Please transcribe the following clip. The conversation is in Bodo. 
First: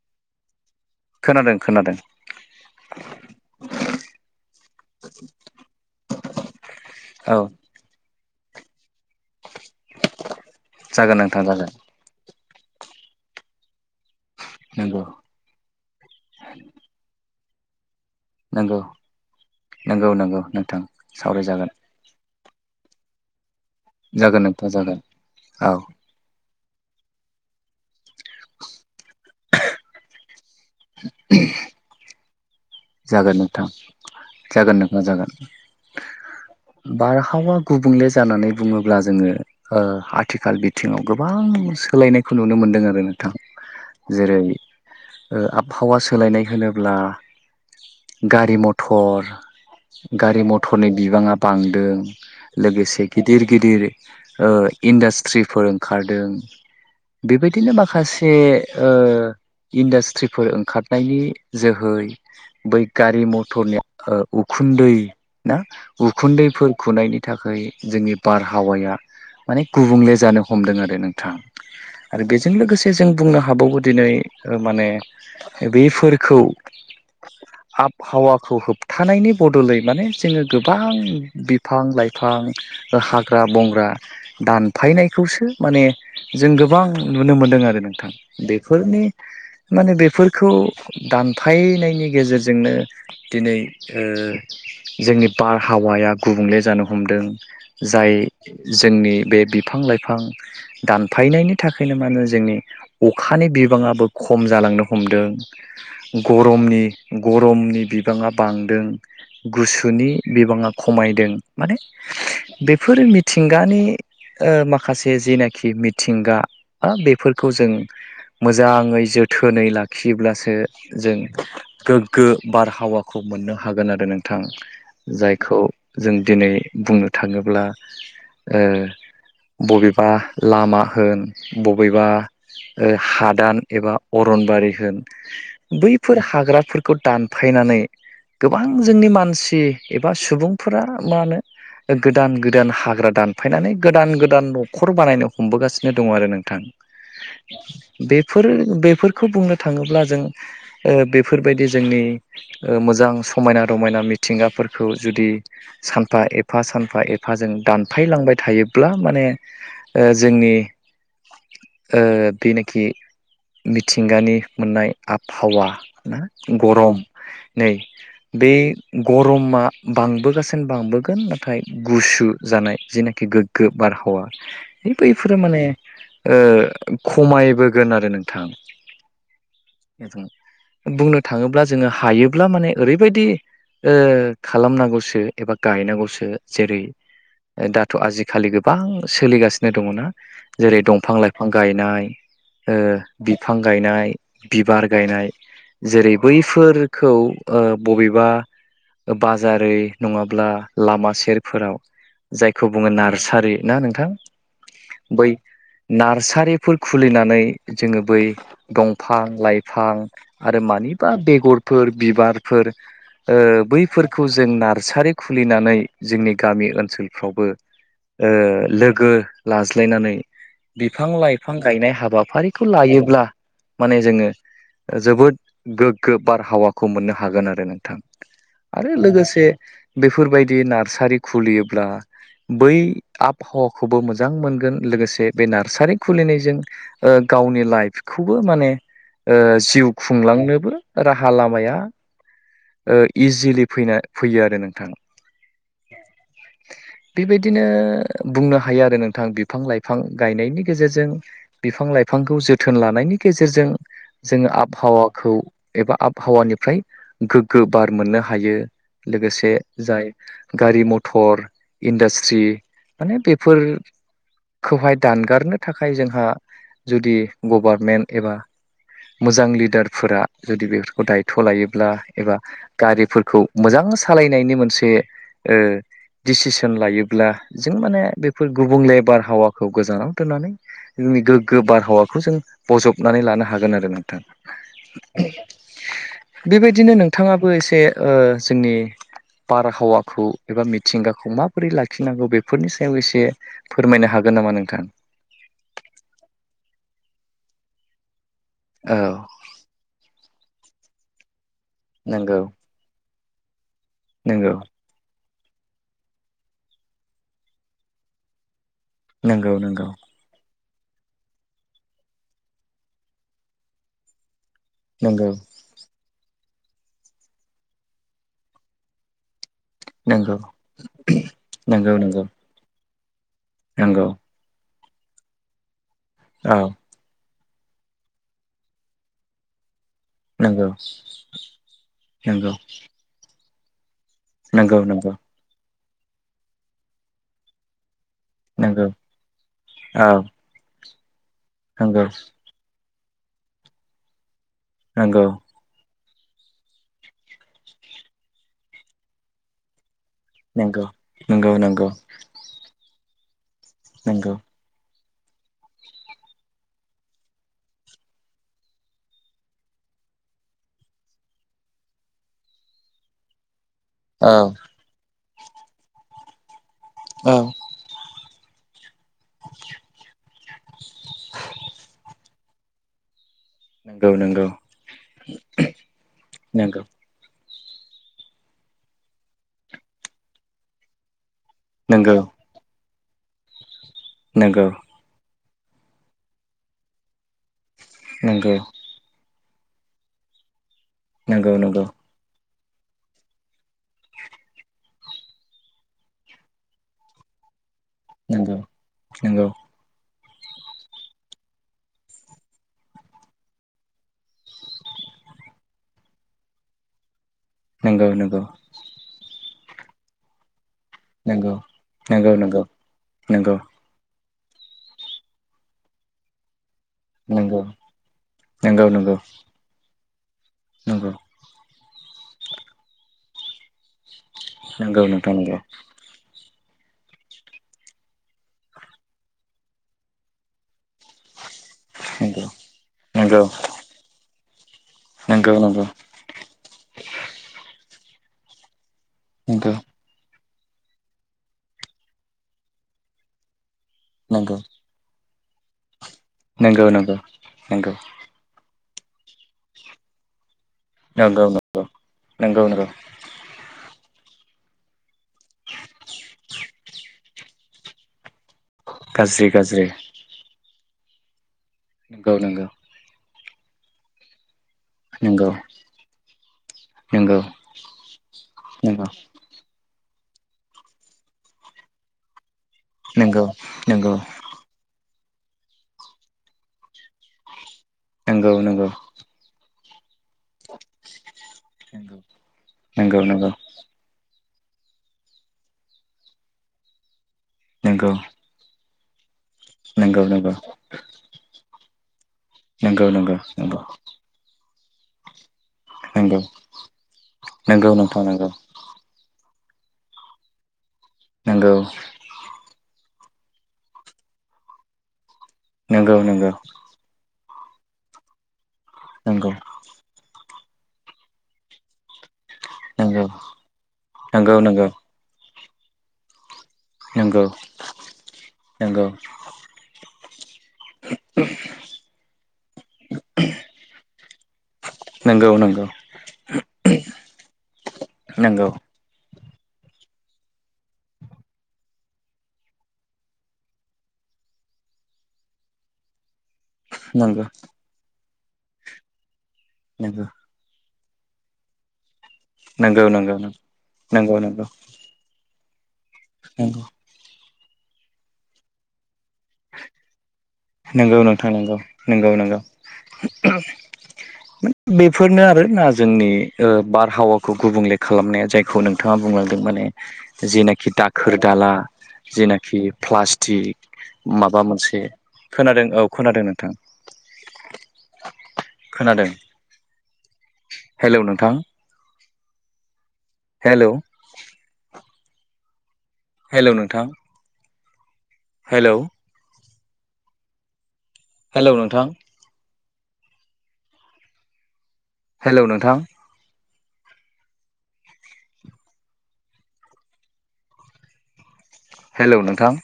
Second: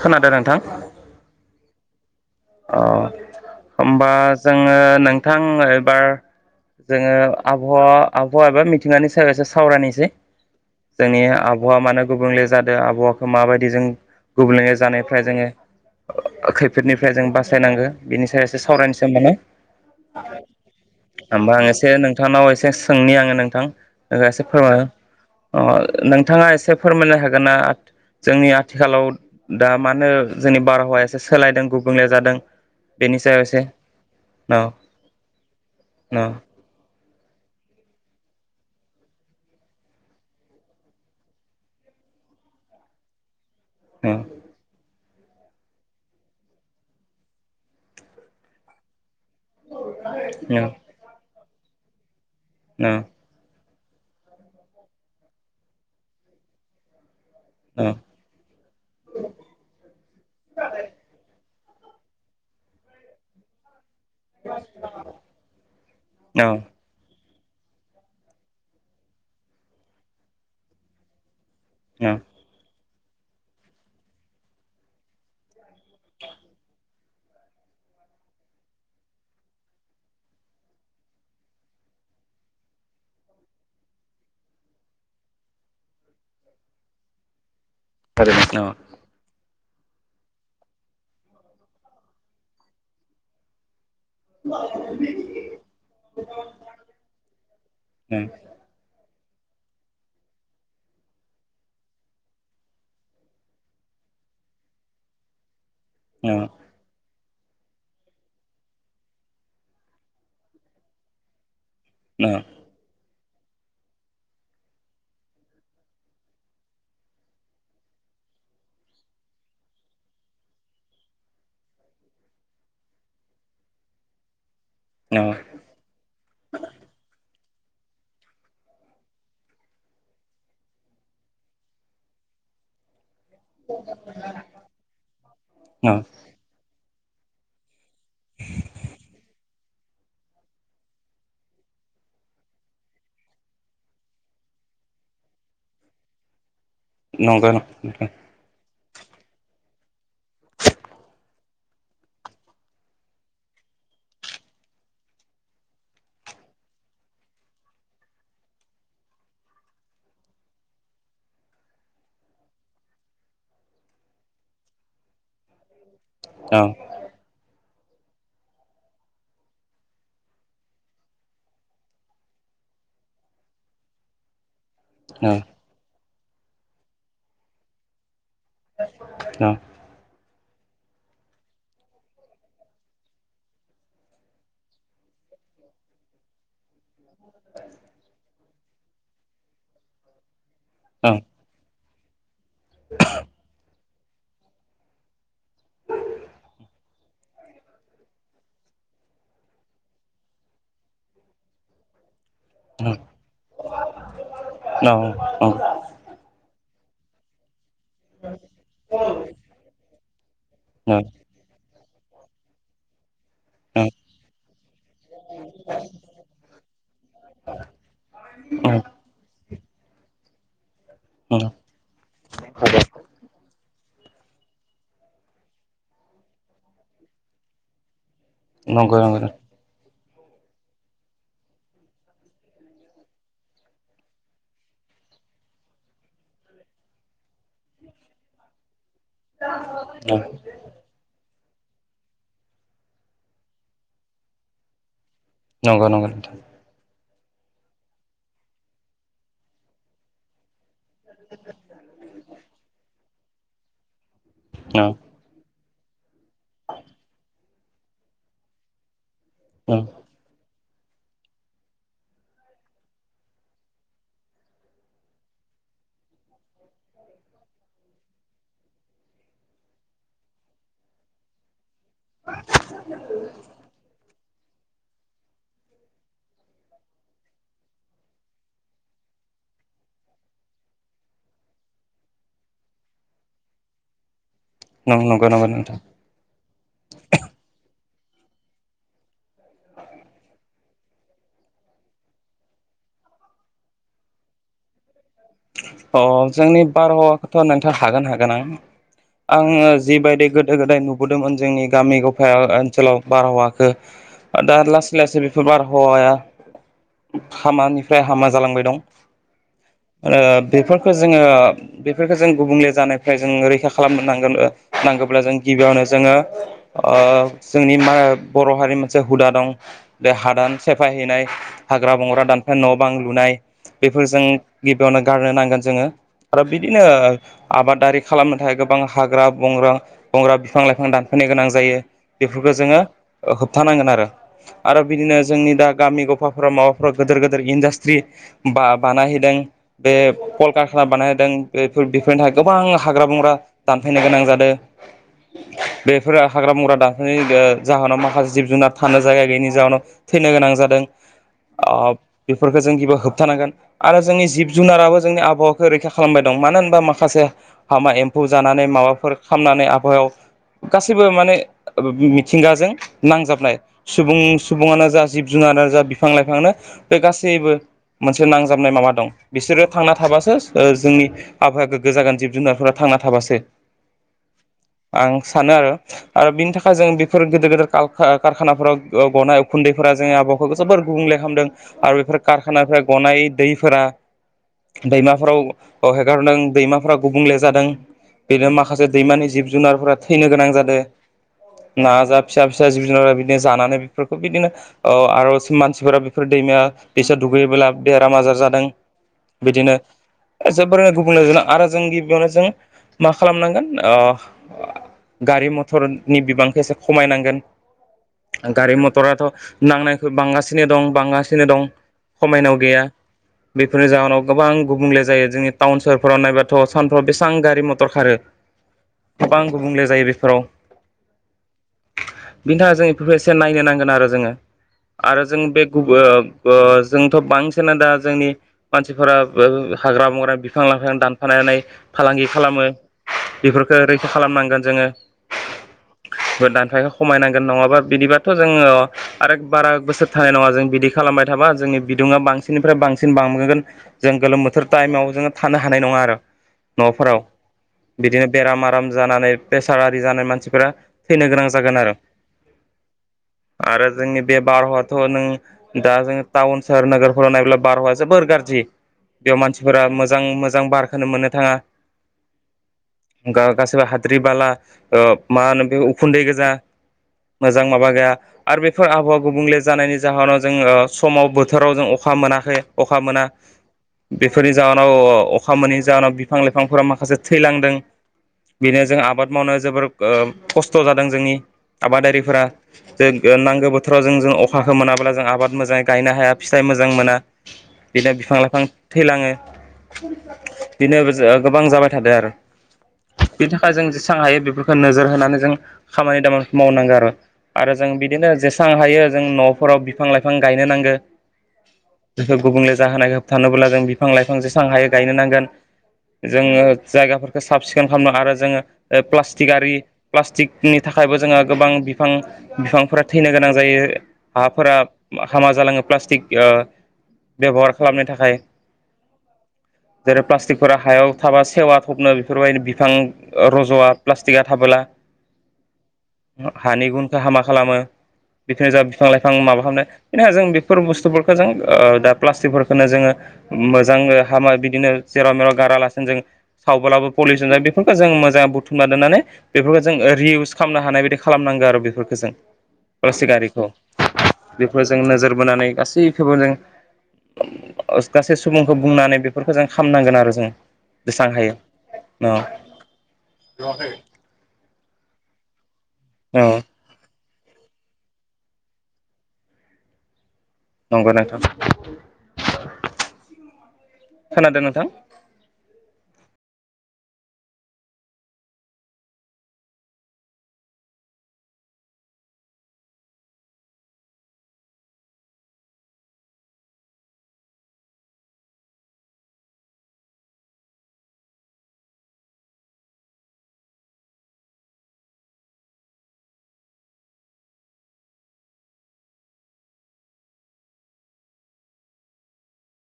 खोनादों नोंथां खोनादों खोनादों अ होमबा जोङो नोंथां एबार जोङो औ आबहावा आबहावा एबा मिथिंगानि सायाव एसे सावरायनोसै जागोन जोंनि नोंथां जागोन आबहावा मानो गुबुंले जादों आबहावाखौ माबायदि जों गुबले नंगौ जानायफ्राय जोङो खैफोदनिफ्राय जों बासायनांगौ बिनि सायाव एसे नंगौ सावरायनोसै माने नंगौ नंगौ नोंथां होमबा आं सावरायजागोन एसे नोंथांनाव एसे सोंनि आङो नोंथां जागोन एसे नोंथां फोरमा जागोन औ नोंथाङा एसे फोरमायनो हागोन ना जोंनि आथिखालाव दा मा होनो जोंनि बारहावाया एसे सोलायदों गुबुंले जादों बेनि जागोन सायाव एसे नोंथां न जागोन नोंथां जागोन न बार खावा गुबुंले जानानै बुङोब्ला जोङो आथिखाल बिथिङाव गोबां सोलायनायखौ नुनो मोनदों आरो नोंथां न जेरै आबहावा सोलायनाय होनोब्ला गारि मथर गारि नंगौ मटरनि बिबाङा बांदों लोगोसे गिदिर गिदिर ओ इन्डास्ट्रिफोर ओंखारदों बेबायदिनो नंगौ माखासे ओ इन्डास्ट्रिफोर ओंखारनायनि जोहै बै गारि मथरनि उखुन्दै ना उखुन्दैफोर नंगौ खुनायनि थाखाय जोंनि बारहावाया माने गुबुंले जानो हमदों आरो नोंथां आरो बेजों लोगोसे जों बुंनो हाबावो दिनै माने बेफोरखौ औ आबहावाखौ होबथानायनि बदलै माने जोङो गोबां बिफां लाइफां हाग्रा बंग्रा दानफायनायखौसो माने जों गोबां नुनो मोनदों आरो नोंथां बेफोरनि माने बेफोरखौ दानफायनायनि गेजेरजोंनो दिनै जोंनि बारहावाया गुबुंले जानो हमदों जाय जोंनि बे बिफां लाइफां दानफायनायनि थाखायनो माने जोंनि अखानि बिबाङाबो ख खम जालांनो हमदों गरमनि गरमनि बिबाङा बांदों गुसुनि बिबाङा खमायदों माने बेफोर मिथिंगानि माखासे जेनाखि मिथिंगा बेफोरखौ जों मोजाङै जों जोथोनै लाखियोब्लासो जों गोग्गो बारहावाखौ मोननो हागोन आरो नोंथां नंगौ जायखौ जों दिनै बुंनो थाङोब्ला बबेबा लामा होन बबेबा हाद दान एबा अरनबारि होन बैफोर हाग्राफोरखौ दानफायनानै गोबां जोंनि मानसि एबा सुबुंफोरा मा होनो गोदान गोदान हाग्रा दानफायनानै गोदान गोदान न'खर बानायनो हमबोगासिनो दङ आरो नोंथां नोंथां बेफोर बेफोरखौ बुंनो थाङोब्ला जों बेफोरबायदि जोंनि मोजां समायना रमायना मिथिंगाफोरखौ जुदि सानफा एफा सानफा एफा जों दानफायलांबाय थायोब्ला माने जोंनि [inaudible] बेनोखि मिथिंगानि मोननाय आबहावा ना औ गरम नै बे गरमा बांबोगासिनो बांबोगोन नाथाय गुसु जानाय जिनाखि गोग्गो बारहावा है बैफोरो माने खमायबोगोन आरो नों थां बुंनो थाङोब्ला जोङो हायोब्ला माने ओरैबायदि खालामनांगौसो एबा गायनांगौसो जेरै दाथ' आजिखालि गोबां सोलिगासिनो दङना जेरै दंफां लाइफां गायनाय बिफां गायनाय बिबार गायनाय जेरै बैफोरखौ बबेबा बाजारै नङाब्ला लामा सेरफोराव जायखौ बुङो नार्सारि ना नोंथां बै नार्सारि बेफोर खुलिनानै जोङो बै दंफां लाइफां आरो मानिबा बेगरफोर बिबारफोर बैफोरखौ जों नार्सारि खुलिनानै जोंनि गामि ओनसोलफ्रावबो लोगो लाज्लायनानै बिफां लाइफां गायनाय हाबाफारिखौ लायोब्ला माने जोङो जोबोद गोग्गो बारहावाखौ मोननो हागोन आरो नोंथां आरो लोगोसे बेफोरबायदि नार्सारि खुलियोब्ला बै आबहावाखौबो मोजां मोनगोन लोगोसे बे नार्सारि खुलिनायजों गावनि लाइफखौबो माने जिउ खुंलांनोबो राहा लामाया ओ इजिलि फैना फैयो आरो नोंथां बेबायदिनो बुंनो हायो आरो नोंथां बिफां लाइफां गायनायनि गेजेरजों बिफां लाइ फांखौ जोथोन लानायनि गेजेरजों जे आबहावाखौ एबा आबहावानिफ्राय गोग्गो बार मोननो हायो। लोगोसे जाय गारि मथर इन्डास्ट्रि माने बेफोर खौहाय दानगारनो थाखाय जोंहा जुदि गभारमेन्ट एबा मो जां लिडारफोरा जुदि बेफोरखौ दायथ' लायोब्ला एबा गारिफोरखौ मोजां सालायनायनि मोनसे दिडसिसन लायोब्ला जों माने बेफोर गुबुंले बारहावाखौ गोजानाव दोननानै जोंनि गोग्गो बारहावाखौ जों बजबनानै लानो हागोन आरो नों थां नंगौ नंगौ नोंथां बेबायदिनो नोंथाङाबो एसे ओ जोंनि बारहावाखौ एबा मिथिंगाखौ माबोरै लाखिनांगौ बेफोरनि सायाव एसे फोरमायनो हा गोन नामा नोंथां अ जोंनि बारहावाखौथ' नोंथां हागोन हा गोनां औ आङो जिबायदि गोदो गोदाय नुबोदोंमोन जोंनि गामि नंगौ गफाया ओनसोलाव बारहावखौ नंगौ दा लासै लासै बे फोर बारहावाया हामानिफ्राय हामा जालांबाय दं। नंगौ नंगौ। ओ बेफोरखौ जोङो बेफोरखौ जों गुबुंले जानायफ्राय जों रैखा खालामनांगोन। नांगौब्ला नंगौ जों गिबियावनो जोङो जोंनि बर' हारिनि मोनसे हुदा दं बे नंगौ हादान सेफायहैनाय नंगौ हाग्रा नंगौ बंग्रा दानफेन न' बां लुनाय। नंगौ बेफोरजों गिबियावनो गारनो नांगोन जोङो आरो औ बिदिनो आबादारि खालामनो थाखाय गोबां हाग्रा बंग्रा बंग्रा बिफां नंगौ लाइफां दानफैनो गोनां जायो नंगौ बेफोरखौ जोङो होबथानांगोन आरो। नंगौ आरो नंगौ बिदिनो जोंनि दा गामि गफाफोराव माबाफोराव गिदोर गिदिर इन्डास्ट्रि बा नंगौ बानायहैदों बे औ कलकखाना बानायहैदों बेफोर नंगौ बेफोरनि थाखाय गोबां हाग्रा बंग्रा दानफैनो गोनां जादों। नंगौ बेफोरो हाग्रा बंग्रा दानफनायनि जाहोनाव माखासे जिब जुनार थानो जायगा गैयैनि जाहोनाव थैनो गोनां जादों नंगौ नंगौ नंगौ बेफोरखौ जों गिबियाव होबथानांगोन आरो जोंनि नंगौ जिब जोंनि आबहावाखौ रैखा खालामबाय दं मानो होनबा माखासे हाबा एम्फौ जानानै माबाफोर खालामनानै आबहायाव गासैबो माने मिथिंगाजों नांजाबनाय। सुबुं औ सुबुङानो जा जिब जुनारानो जा बिफां लाइफाहानो बे औ गासैबो मोनसे नां जाबनाय माबा दं बिसोरो थांना थाबासो जोंनिबावाया गोग्गो जागोन। जुनारफोरा थांना थाबासो। नंगौ नंगौ आं सानो आरो आरो बिनि थाखाय नंगौ जों बेफोर गेदेर गेदेर कारखानाफोराव गनाय उखुन्दैफोरा जोंनि आबौखौ जोबोर गुबुंले खालामदों आरो बेफोर नंगौ कारखानाफोरा गनाय दैफोरा दैमाफोराव अ हेगारदों दैमाफोरा गुबुंले जादों बेनो नंगौ नंगौ माखासे दैमानि जिब जुनारफोरा थैनो गोनां जादों। नंगौ नंगौ ना जा फिसा फिसा जिब जुनार बिदिनो जानानै बेफोरखौ बिदिनो आर आरो मानसिफोरा बेफोर दैमाया दैसा दुगैयोब्ला बेराम आजार नंगौ जादों नंगौ नंगौ बिदिनो जोबोरैनो गुबुंले आरो जों गिबियावनो जों मा खालामनांगोन गारि मथरनि बिबांखौ एसे खमायनांगोन नंगौ नंगौ नंगौ गारि मथराथ' नांनायखइ बांगासिनो दं। बांगासिनो दं खमायनाव गैया बेफोरनि जाहोनाव गोबां गुबुंले जायो जोंनि टाउन सहरफोराव नायबाथ' सानफ्राव बेसेबां गारि मथर खारो गोबां गुबुंले जायो बेफोराव नोंंगौ बिनि थाखाय जों प्रफेसियेन नायनो नांगोन आरो जोङो नंगौ आरो नोंथां जों नंगौ बे जोंथ बांसिन दा जोंनि मानसिफोरा हाग्रा बंग्र बिफां लांफां दानफायनानै फालांगि खालामो नंगौ नंगौ बेफोरखौ रैखा खालामनांगोन जोङो नंगौ नंगौ दानफायनो खमाय नांगोन नङाबा बिदिबाथ‌ जोङो आरो बारा नंगौ बोसोर थानाय नङा जों बिदि खालामबाय थाबा जोंनि बिदुङा बांसिननिफ्राय बांसिन बांबाय जों गोलोम नंगौ बोथोर टाइमाव जोङो थानो हानाय नङा आरो नंगौ न'फोराव बिदिनो बेराम आराम जानानै प्रेसार आरि जानाय मानसिफोरा थैनो गोनां नंगौ नंगौ जागोन आरो नंगौ नंगौ आरो जोंनि बे बारहावाथ नों दा जों टाउन सोहर नोगोरफोराव नायोब्ला बारहावाया जोबोर गाज्रि बेयाव गाज्रि मानसिफोरा गाज्रि मोजां मोजां बारखौनो मोननो थाङा नंगौ नंगौ गासैबो हाद्रि बाला मा नंगौ होनो बे उखुन्दै गोजा नंगौ मोजां माबा गैया आरो बेफोर नंगौ आबहावा गुबुंले जानायनि जाहोनाव जोङो समाव बोथोराव जों अखा मोनाखै अखा मोना नंगौ नंगौ बेफोरनि जाहोनाव अखा मोनैनि जाहोनाव बिफां लाइफांफोरा माखासे थैलांदों नंगौ बेनो नंगौ जों आबाद मावनो जोबोर खस्थ जादों जोंनि नंगौ आबादारिफोरा नंगौ जे नांगौ बोथोराव जों जों अखाखौ मोनाब्ला जों आबाद मोजाङै गायनो हाया फिथाइ मोजां मोना बिदिनो नंगौ बिफां लाइफां थैलाङो नंगौ नंगौ बिनो गोबां जाबाय थादों आरो नंगौ बेनि नंगौ थाखाय जों जेसेबां हायो बेफोरखौ नोजोर होनानै जों खामानि नंगौ दामानि मावनांगौ आरो आरो जों नंगौ नोंथां बिदिनो नंगौ जेसेबां हायो जों न' फोराव बिफां लाइफां गायनो नांगो नंगौ बे गुबुंले जाहोनाय होबथानोब्ला जों बिफां लाइफां जेसेां हायो गायनो नांगोन नंगौ नंगौ जोङो जायगाफोरखौ साब सिखोन खालामनो आरो जोङो नंगौ प्लास्टिक आरि प्लास्टिक नि थाखायबो जोङो गोबां बिफां बिफांफोरा नंगौ थैनो गोनां जायो नंगौ नंगौ हाफोरा हामा जालाङो प्लास्टिक नंगौ बेबहार खालामय थाखाय जेरै प्लास्टिकफोरा हायाव थाबा सेवा थबनो बेफोरबायदि बिफां रजवा प्लाष्टिका थाबोला नंगौ नंगौ हानि गुनखौ हामा खालामो बिफोरनो जा बिफां लाइफां बिफां माबा खालामनो बेनि जों बेफोर बुस्थुफोरखौ जों दा प्लास्टिकफोरखौनो जोङो मोजां हामा बिदिनो जेराव मेराव गारालासिनो जों सावब्लाबो पलिउसन जायो बेफोरखौ जों मोजाङै बुथुमना दोन्नानै बेफोरखौ जों रि इउस खालामनो हानाय बे खालामनांगौ आरो बेफोरखौ जों नंगौ प्लास्टिक आरिखौ नंगौ बेफोर जों नोजोर बोनानै गासै खोबो जों [inaudible] गासै सुबुंखौ बुंनानै बेफोरखौ जों खालामनांगोन आरो जों नंगौ जेसेबां नोंथां हायो नगौ नंगौ औ नंगौ बेफोरनो आरोना जोंनि औ बारहावाखौ गुबुंले खालामनाया जायखौ नोंथाङा बुंलांदों माने जेनाखि नंगौ दाखोर नोंथां दाला जेनाखि प्लास्टिक खोनादों माबा नोंथां मोनसे खोनादों औ खोनादों नोंथां खोनादों हेलौ नोंथां हेलौ हेलौ नोंथां हेलौ हेलौ नोंथां हेलौ नोंथां हेलौ नोंथां